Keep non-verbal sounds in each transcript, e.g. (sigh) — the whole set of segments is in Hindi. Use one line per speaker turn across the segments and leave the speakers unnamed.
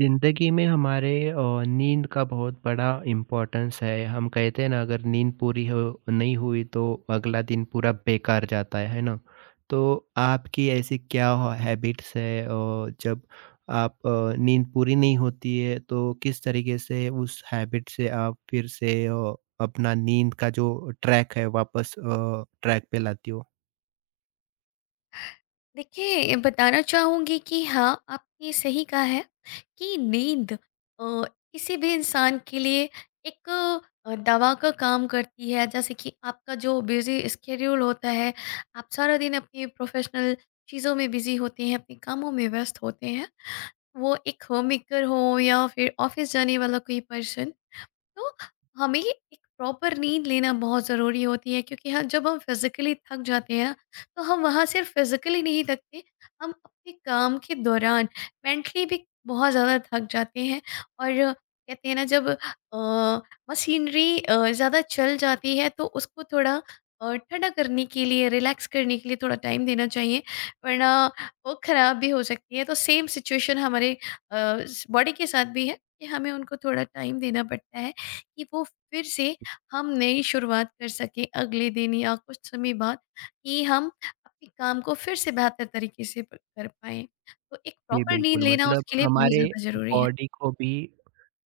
जिंदगी में हमारे नींद का बहुत बड़ा इम्पोर्टेंस है। हम कहते हैं ना, अगर नींद पूरी हो नहीं हुई तो अगला दिन पूरा बेकार जाता है ना। तो आपकी ऐसी क्या हैबिट्स है, और जब आप नींद पूरी नहीं होती है तो किस तरीके से उस हैबिट से आप फिर से अपना नींद का जो ट्रैक है वापस ट्रैक पे लाती हो?
देखिए, बताना चाहूँगी कि हाँ, आपने सही कहा है कि नींद किसी भी इंसान के लिए एक दवा का काम करती है। जैसे कि आपका जो बिज़ी स्केड्यूल होता है, आप सारा दिन अपनी प्रोफ़ेशनल चीज़ों में बिज़ी होते हैं, अपने कामों में व्यस्त होते हैं। वो एक होम मेकर हो या फिर ऑफ़िस जाने वाला कोई पर्सन, तो हमें एक प्रॉपर नींद लेना बहुत ज़रूरी होती है क्योंकि हाँ, जब हम फिज़िकली थक जाते हैं ना, तो हम वहाँ सिर्फ फिज़िकली नहीं थकते, हम अपने काम के दौरान मेंटली भी बहुत ज़्यादा थक जाते हैं। और कहते हैं ना, जब मशीनरी ज़्यादा चल जाती है तो उसको थोड़ा ठंडा करने के लिए, रिलैक्स करने के लिए थोड़ा टाइम देना चाहिए, वरना वो ख़राब भी हो सकती है। तो सेम सिचुएशन हमारे अ, बॉडी के साथ भी है कि हमें उनको थोड़ा टाइम देना पड़ता है। कि वो फिर से हम नई शुरुआत कर सकें अगले दिन या कुछ समय बाद, कि हम अपने काम को फिर से बेहतर तरीके से कर पाए। तो एक
जी
प्रॉपर नींद
बिल्कुल।
लेना
मतलब
उसके लिए बहुत
हमारे
ज़्यादा ज़रूरी है।
बॉडी को भी,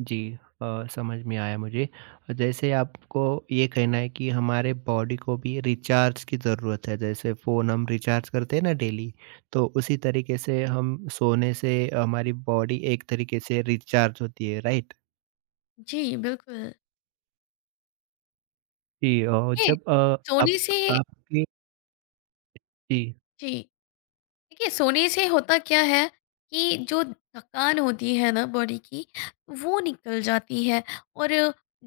जी, समझ में आया मुझे। जैसे आपको ये कहना है कि हमारे बॉडी को भी रिचार्ज की ज़रूरत है, जैसे फ़ोन हम रिचार्ज करते हैं ना डेली, तो उसी तरीके से हम सोने से हमारी बॉडी एक तरीके से रिचार्ज होती है, राइट?
जी बिल्कुल।
जी, और
ये
जब
सोने
आप
से,
आपके जी,
जी, देखिए, सोने से होता क्या है कि जो थकान होती है ना बॉडी की, वो निकल जाती है। और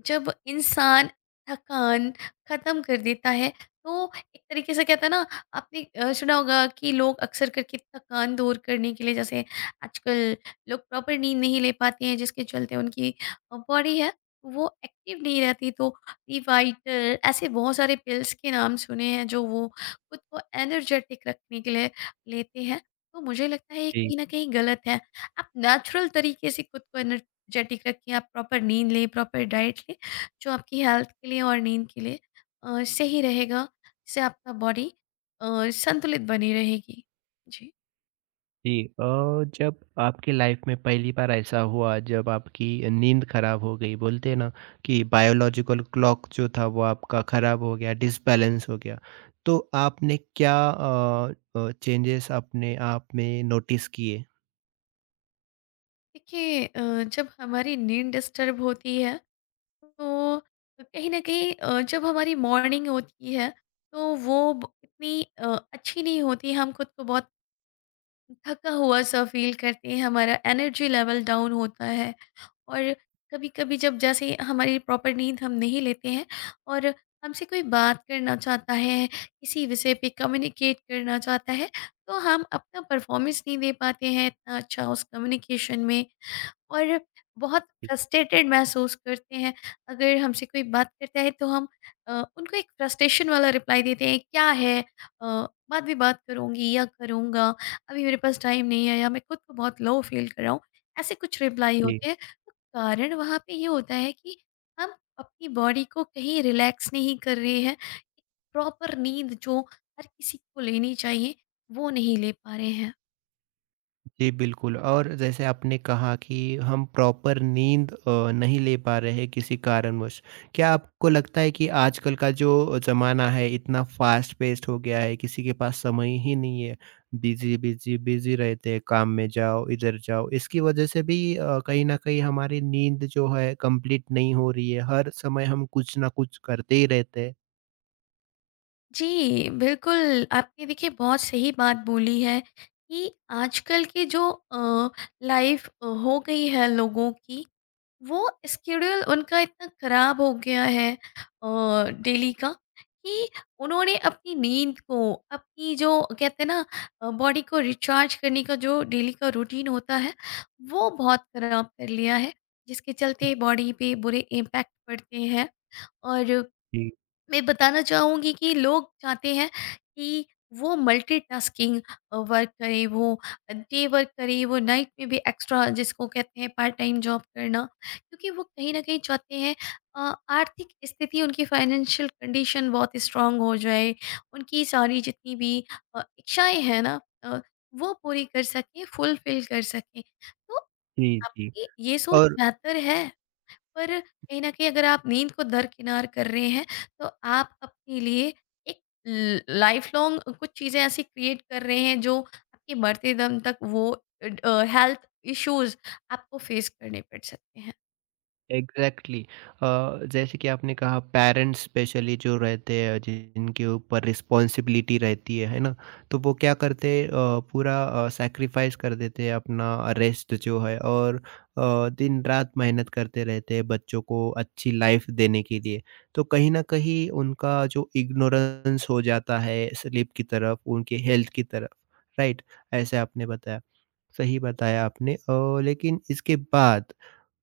जब इंसान थकान ख़त्म कर देता है, तो एक तरीके से कहता है ना, आपने सुना होगा कि लोग अक्सर करके थकान दूर करने के लिए, जैसे आजकल लोग प्रॉपर नींद नहीं ले पाते हैं, जिसके चलते उनकी बॉडी है वो एक्टिव नहीं रहती, तो रिवाइटल ऐसे बहुत सारे पिल्स के नाम सुने हैं जो वो खुद को एनर्जेटिक रखने के लिए लेते हैं। तो मुझे लगता है ये
जी।
कहीं न कहीं गलत है। आप नेचुरल तरीके से खुद को एनर्जेटिक रखिए, आप प्रॉपर नींद लें, प्रॉपर डाइट लें, जो आपकी हेल्थ के लिए और नींद के लिए सही रहेगा, जिससे आपका बॉडी अ, संतुलित बनी रहेगी। जी।
जी, जब आपकी लाइफ में पहली बार ऐसा हुआ जब आपकी नींद खराब हो गई, बोलते हैं ना कि बायोलॉजिकल क्लॉक जो था वो आपका खराब हो गया, डिसबैलेंस हो गया, तो आपने क्या चेंजेस अपने आप में नोटिस किए?
देखिए, जब हमारी नींद डिस्टर्ब होती है, तो कहीं न कहीं, जब हमारी मॉर्निंग होती है, तो वो ब इतनी अच्छी नहीं होती, हम खुद को बहुत थका हुआ सा फ़ील करते हैं, हमारा एनर्जी लेवल डाउन होता है। और कभी-कभी जब जैसे हमारी प्रॉपर नींद हम नहीं लेते हैं और हमसे कोई बात करना चाहता है, किसी विषय पे कम्युनिकेट करना चाहता है, तो हम अपना परफ़ॉर्मेंस नहीं दे पाते हैं इतना अच्छा उस कम्युनिकेशन में, और बहुत फ्रस्ट्रेटेड महसूस करते हैं। अगर हमसे कोई बात करता है तो हम उनको एक फ्रस्ट्रेशन वाला रिप्लाई देते हैं, क्या है बाद में बात करूँगी या करूँगा, अभी मेरे पास टाइम नहीं है या मैं खुद को बहुत लो फ़ील कर रहा हूँ। ऐसे कुछ रिप्लाई
जी।
होते हैं। कारण वहाँ पे ये होता है कि हम अपनी बॉडी को कहीं रिलैक्स नहीं कर रहे हैं। प्रॉपर नींद जो हर किसी को लेनी चाहिए, वो नहीं ले पा रहे हैं।
जी, बिल्कुल। और जैसे आपने कहा कि हम प्रॉपर नींद नहीं ले पा रहे हैं किसी कारणवश, क्या आपको लगता है कि आजकल का जो ज़माना है इतना फ़ास्ट पेस्ड हो गया है, किसी के पास समय ही नहीं है, बिज़ी, बिज़ी, बिज़ी रहते हैं, काम में जाओ, इधर जाओ। इसकी वजह से भी कहीं न कहीं हमारी नींद जो है कंप्लीट नहीं हो रही है, हर समय हम कुछ ना कुछ करते ही रहते हैं।
जी, बिल्कुल, आपने देखिए बहुत सही बात बोली है कि आजकल की जो लाइफ़ हो गई है लोगों की, वो स्केड्यूल उनका इतना ख़राब हो गया है, डेली का, कि उन्होंने अपनी नींद को, अपनी जो कहते हैं ना, बॉडी को रिचार्ज करने का जो डेली का रूटीन होता है, वो बहुत ख़राब कर लिया है, जिसके चलते बॉडी पे बुरे इम्पैक्ट पड़ते हैं। और
जी,
मैं बताना चाहूँगी कि लोग चाहते हैं कि वो मल्टीटास्किंग वर्क करे, वो डे वर्क करे, वो नाइट में भी एक्स्ट्रा जिसको कहते हैं पार्ट टाइम जॉब करना। क्योंकि वो कहीं न कहीं चाहते हैं आर्थिक स्थिति उनकी फाइनेंशियल कंडीशन बहुत स्ट्रॉन्ग हो जाए, उनकी सारी जितनी भी इच्छाएँ हैं ना, अ, वो पूरी कर सकें, फुलफ़िल कर सकें। तो
जी, जी।
आपकी ये सोच
और
बेहतर है। पर कहीं न कहीं अगर आप नींद को दरकिनार कर रहे हैं, तो आप अपने लिए एक ल लाइफ़ लॉन्ग कुछ चीज़ें ऐसी क्रिएट कर रहे हैं जो आपके मरते दम तक वो ड हेल्थ इश्यूज़ आपको फेस करने पड़ सकते हैं।
Exactly exactly. जैसे कि आपने कहा, पेरेंट्स स्पेशली जो रहते हैं जिनके ऊपर रिस्पॉन्सिबिलिटी रहती है ना, तो वो क्या करते हैं, पूरा सैक्रिफाइस कर देते हैं अपना रेस्ट जो है, और दिन रात मेहनत करते रहते हैं बच्चों को अच्छी लाइफ देने के लिए। तो कहीं ना कहीं उनका जो इग्नोरेंस हो जाता है स्लीप की तरफ, उनके हेल्थ की तरफ, राइट? ऐसे आपने बताया, सही बताया आपने। लेकिन इसके बाद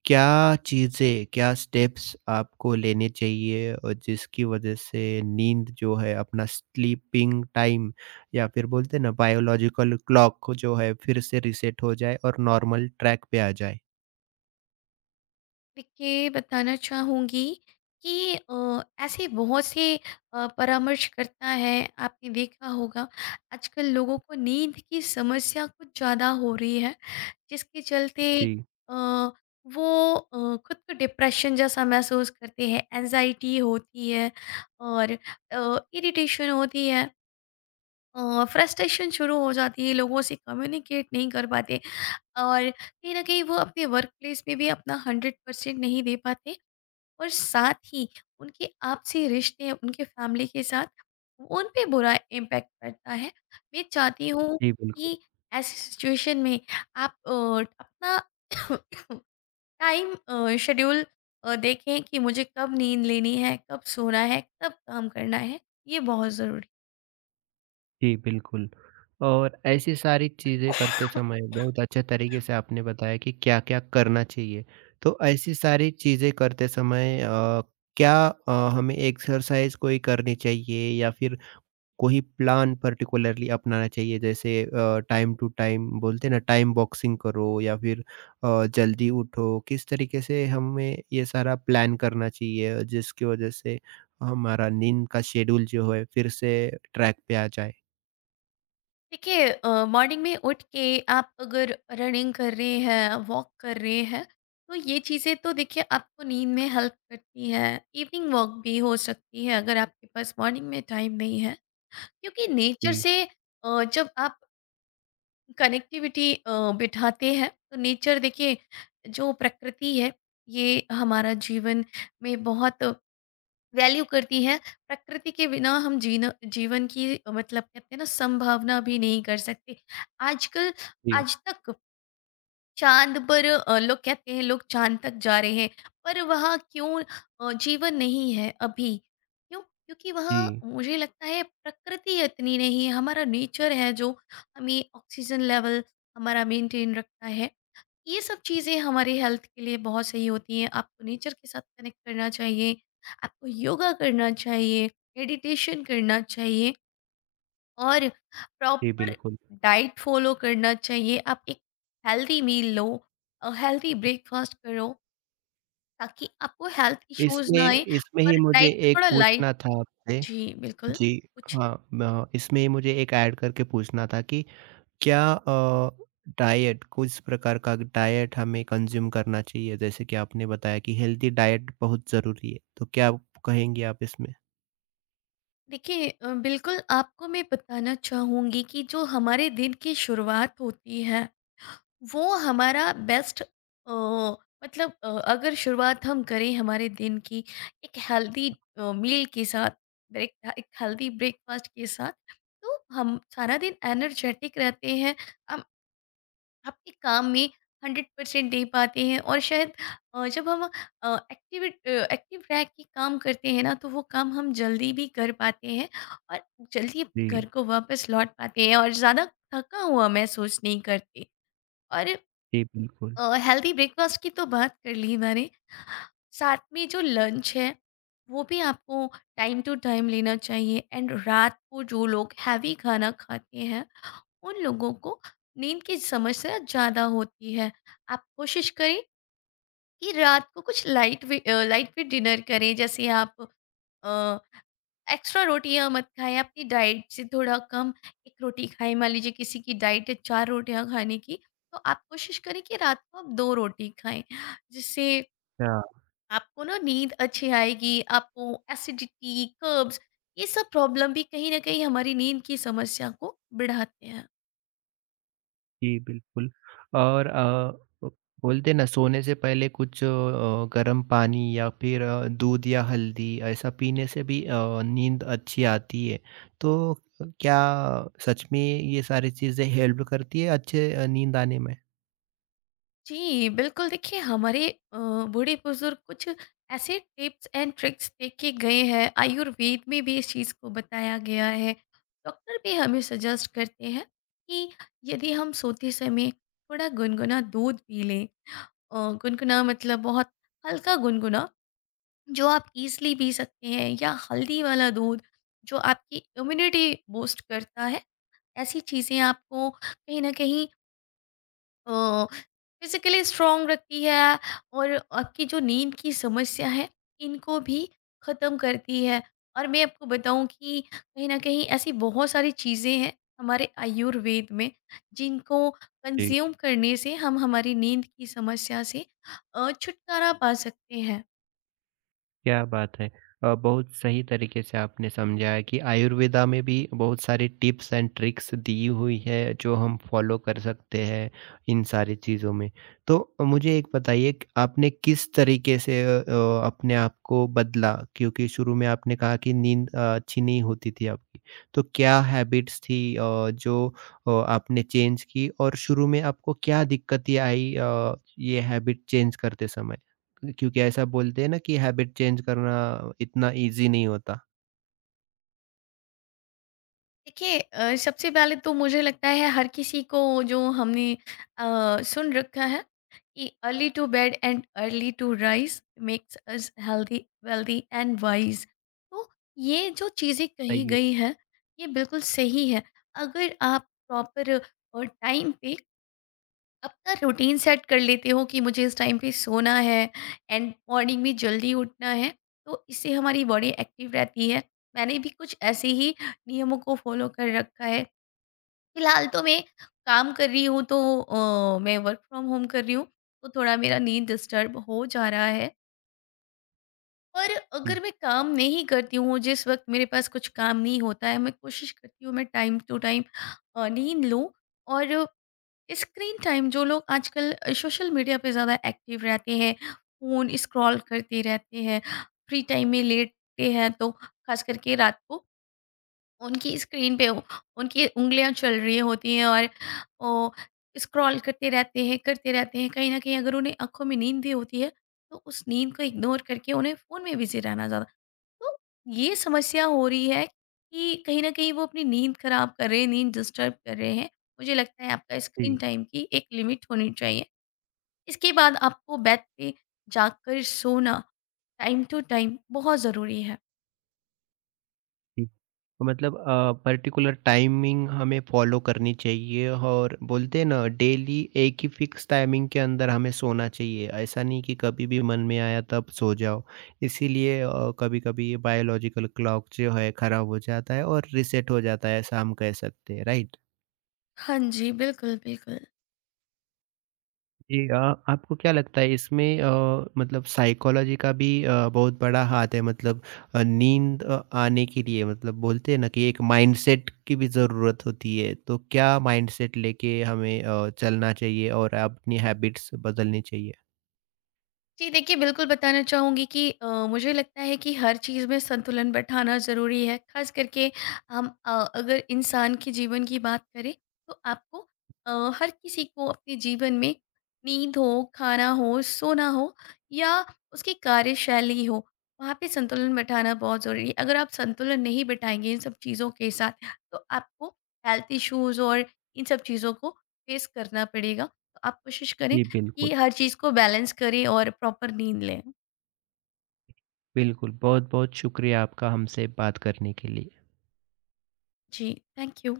क्या चीज़ें, क्या स्टेप्स आपको लेने चाहिए, और जिसकी वजह से नींद जो है, अपना स्लीपिंग टाइम या फिर बोलते हैं ना बायोलॉजिकल क्लॉक जो है, फिर से रीसेट हो जाए और नॉर्मल ट्रैक पे आ जाए?
देखिए, बताना चाहूँगी कि ऐसे बहुत से परामर्शकर्ता हैं, आपने देखा होगा आजकल लोगों को नींद की समस्या कुछ ज़्यादा हो रही है, जिसके चलते
जी,
अ, वो खुद को डिप्रेशन जैसा महसूस करते हैं, एंजाइटी होती है और इरिटेशन होती है, फ्रस्ट्रेशन शुरू हो जाती है, लोगों से कम्युनिकेट नहीं कर पाते, और कहीं ना कहीं वो अपने वर्क प्लेस में भी अपना हंड्रेड परसेंट नहीं दे पाते, और साथ ही उनके आपसी रिश्ते, उनके फ़ैमिली के साथ उन पे बुरा इम्पैक्ट पड़ता है। मैं चाहती हूँ
जी बिल्कुल।
कि ऐसी सिचुएशन में आप अपना (coughs) टाइम शेड्यूल देखें कि मुझे कब नींद लेनी है, कब सोना है, कब काम करना है। ये बहुत ज़रूरी।
जी बिल्कुल, और ऐसी सारी चीज़ें करते समय बहुत अच्छे तरीके से आपने बताया कि क्या-क्या करना चाहिए। तो ऐसी सारी चीज़ें करते समय, क्या अ, हमें एक्सरसाइज़ कोई करनी चाहिए, या फिर कोई प्लान पर्टिकुलरली अपनाना चाहिए, जैसे टाइम टू टाइम बोलते हैं ना, टाइम बॉक्सिंग करो, या फिर जल्दी उठो? किस तरीके से हमें ये सारा प्लान करना चाहिए जिसकी वजह से हमारा नींद का शेड्यूल जो है फिर से ट्रैक पे आ जाए?
देखिए, मॉर्निंग में उठ के आप अगर रनिंग कर रहे हैं, वॉक कर रहे हैं, तो ये चीज़ें तो देखिए आपको नींद में हेल्प करती हैं। इवनिंग वॉक भी हो सकती है अगर आपके पास मॉर्निंग में टाइम नहीं है, क्योंकि नेचर
जी,
से जब आप कनेक्टिविटी बिठाते हैं, तो नेचर देखिए, जो प्रकृति है, ये हमारा जीवन में बहुत वैल्यू करती है। प्रकृति के बिना हम जीना जीवन की, मतलब कहते हैं ना, संभावना भी नहीं कर सकते। आजकल
जी,
आज तक चांद पर, लोग कहते हैं लोग चांद तक जा रहे हैं, पर वहाँ क्यों जीवन नहीं है अभी, क्यों, क्योंकि वहाँ
जी,
मुझे लगता है प्रकृति इतनी नहीं है। हमारा नेचर है जो हमें ऑक्सीजन लेवल हमारा मेंटेन रखता है। ये सब चीज़ें हमारी हेल्थ के लिए बहुत सही होती हैं। आपको नेचर के साथ कनेक्ट करना चाहिए, आपको योगा करना चाहिए, मेडिटेशन करना चाहिए, और
जी,
प्रॉपर
बिल्कुल।
डाइट फ़ॉलो करना चाहिए। आप एक हेल्दी मील लो, हेल्दी ब्रेकफ़ास्ट करो, ताकि आपको हेल्थ इश्यूज़ ना आएँ,
इसमें इसमें
और
ही मुझे
डाइट में
एक
थोड़ा लाइट।
पूछना था आपसे।
जी, बिल्कुल,
जी,
पूछिए।
हाँ, म इसमें ही मुझे एक ऐड करके पूछना था कि क्या डाइट, कुछ प्रकार का डाइट हमें कंज्यूम करना चाहिए? जैसे कि आपने बताया कि हेल्दी डाइट बहुत ज़रूरी है, तो क्या कहेंगी आप इसमें?
देखिए, बिल्कुल आपको मैं बताना चाहूँगी कि जो हमारे दिन की शुरुआत होती है वो हमारा बेस्ट, मतलब अगर शुरुआत हम करें हमारे दिन की एक हेल्दी मील के साथ, ब्रेक एक हेल्दी ब्रेकफास्ट के साथ, तो हम सारा दिन एनर्जेटिक रहते हैं, हम अपने काम में हंड्रेड परसेंट दे पाते हैं। और शायद जब हम एक्टिव एक्टिव रह के काम करते हैं ना, तो वो काम हम जल्दी भी कर पाते हैं, और जल्दी अपने घर
जी,
को वापस लौट पाते हैं, और ज़्यादा थका हुआ महसूस नहीं करते। और
जी बिल्कुल।
हेल्दी ब्रेकफास्ट की तो बात कर ली मैंने, साथ में जो लंच है वो भी आपको टाइम टू टाइम लेना चाहिए, एंड रात को जो लोग हैवी खाना खाते हैं उन लोगों को नींद की समस्या ज़्यादा होती है। आप कोशिश करें कि रात को कुछ लाइट वेट डिनर करें। जैसे आप अ, एक्स्ट्रा रोटियां मत खाएं, अपनी डाइट से थोड़ा कम एक रोटी खाएं। मान लीजिए किसी की डाइट है चार रोटियां खाने की, तो आप कोशिश करें कि रात को आप दो रोटी खाएं, जिससे
हाँ,
आपको ना नींद अच्छी आएगी। आपको एसिडिटी, कर्ब्स, ये सब प्रॉब्लम भी कहीं ना कहीं हमारी नींद की समस्या को बढ़ाते हैं।
जी बिल्कुल। और बोलते हैं ना, सोने से पहले कुछ गर्म पानी या फिर दूध या हल्दी ऐसा पीने से भी नींद अच्छी आती है। तो क्या सच में ये सारी चीज़ें हेल्प करती है अच्छे नींद आने में?
जी, बिल्कुल, देखिए, हमारे बूढ़े-बुज़ुर्ग कुछ ऐसे टिप्स एंड ट्रिक्स दे के गए हैं, आयुर्वेद में भी इस चीज़ को बताया गया है। डॉक्टर भी हमें सजेस्ट करते हैं कि यदि हम सोते समय थोड़ा गुनगुना दूध पी लें, अ, गुनगुना मतलब बहुत हल्का गुनगुना, जो आप ईज़िली पी सकते हैं, या हल्दी वाला दूध जो आपकी इम्यूनिटी बूस्ट करता है, ऐसी चीज़ें आपको कहीं न कहीं फिजिकली स्ट्रांग रखती है, और आपकी जो नींद की समस्या है, इनको भी ख़त्म करती है। और मैं आपको बताऊं कि कहीं ना कहीं ऐसी बहुत सारी चीज़ें हैं हमारे आयुर्वेद में, जिनको कंज्यूम करने से हम हमारी नींद की समस्या से छुटकारा पा सकते हैं।
क्या बात है! बहुत सही तरीके से आपने समझाया कि आयुर्वेदा में भी बहुत सारी टिप्स एंड ट्रिक्स दी हुई है जो हम फॉलो कर सकते हैं इन सारी चीज़ों में। तो मुझे एक बताइए कि आपने किस तरीके से अपने आप को बदला? क्योंकि शुरू में आपने कहा कि नींद अच्छी नहीं होती थी आपकी। तो क्या हैबिट्स थी जो आपने चेंज की, और शुरू में आपको क्या दिक्कतें आई ये हैबिट चेंज करते समय? क्योंकि ऐसा बोलते हैं ना कि हैबिट चेंज करना इतना ईज़ी नहीं होता।
देखिए, सबसे पहले तो मुझे लगता है हर किसी को, जो हमने अ, सुन रखा है कि early to bed and early to rise, makes us healthy wealthy and wise. तो ये जो चीज़ें कही
सही है।
गई है, ये बिल्कुल सही है। अगर आप प्रॉपर टाइम पे अपना रूटीन सेट कर लेते हो कि मुझे इस टाइम पे सोना है, एंड मॉर्निंग में जल्दी उठना है, तो इससे हमारी बॉडी एक्टिव रहती है। मैंने भी कुछ ऐसे ही नियमों को फॉलो कर रखा है। फिलहाल तो मैं काम कर रही हूँ तो मैं वर्क फ्रॉम होम कर रही हूँ, तो थोड़ा मेरा नींद डिस्टर्ब हो जा रहा है। और
जी,
अगर मैं काम नहीं करती हूँ, जिस वक्त मेरे पास कुछ काम नहीं होता है, मैं कोशिश करती हूँ मैं टाइम टू टाइम नींद लूँ। और स्क्रीन टाइम, जो लोग आजकल सोशल मीडिया पे ज़्यादा एक्टिव रहते हैं, फ़ोन स्क्रॉल करते रहते हैं, फ्री टाइम में लेटते हैं, तो खास करके रात को उनकी स्क्रीन पे उनकी उंगलियां चल रही होती हैं, और ओ, स्क्रॉल करते रहते हैं, कहीं ना कहीं अगर उन्हें आंखों में नींद भी होती है, तो उस नींद को इग्नोर करके उन्हें फ़ोन में बिजी रहना ज़्यादा। तो ये समस्या हो रही है कि कहीं न कहीं वो अपनी नींद खराब कर रहे हैं, नींद डिस्टर्ब कर रहे हैं। मुझे लगता है आपका स्क्रीन
जी,
टाइम की एक लिमिट होनी चाहिए। इसके बाद आपको बेड पे जाकर सोना टाइम टू टाइम बहुत ज़रूरी है।
जी। तो मतलब पर्टिकुलर टाइमिंग हमें फॉलो करनी चाहिए, और बोलते हैं ना, डेली एक ही फिक्स टाइमिंग के अंदर हमें सोना चाहिए। ऐसा नहीं कि कभी भी मन में आया तब सो जाओ। इसीलिए कभी-कभी ये बायोलॉजिकल क्लॉक जो है खराब हो जाता है और रीसेट हो जाता है, ऐसा हम कह सकते हैं, राइट?
हाँ जी, बिल्कुल, बिल्कुल।
जी, आपको क्या लगता है इसमें, मतलब साइकोलॉजी का भी बहुत बड़ा हाथ है? मतलब नींद आने के लिए, मतलब बोलते हैं ना कि एक माइंडसेट की भी ज़रूरत होती है, तो क्या माइंडसेट लेके हमें चलना चाहिए और अपनी हैबिट्स बदलनी चाहिए?
जी देखिए, बिल्कुल बताना चाहूँगी कि मुझे लगता है कि हर चीज़ में संतुलन बैठाना ज़रूरी है। ख़ास करके हम, अगर इंसान के जीवन की बात करें, तो आपको अ, हर किसी को अपने जीवन में नींद हो, खाना हो, सोना हो, या उसकी कार्यशैली हो, वहाँ पे संतुलन बैठाना बहुत ज़रूरी है। अगर आप संतुलन नहीं बैठाएँगे इन सब चीज़ों के साथ, तो आपको हेल्थ इश्यूज़ और इन सब चीज़ों को फ़ेस करना पड़ेगा। तो आप कोशिश करें
जी,
कि
बिल्कुल,
हर चीज़ को बैलेंस करें और प्रॉपर नींद लें।
बिल्कुल। बहुत-बहुत शुक्रिया आपका हमसे बात करने के लिए।
जी, थैंक यू।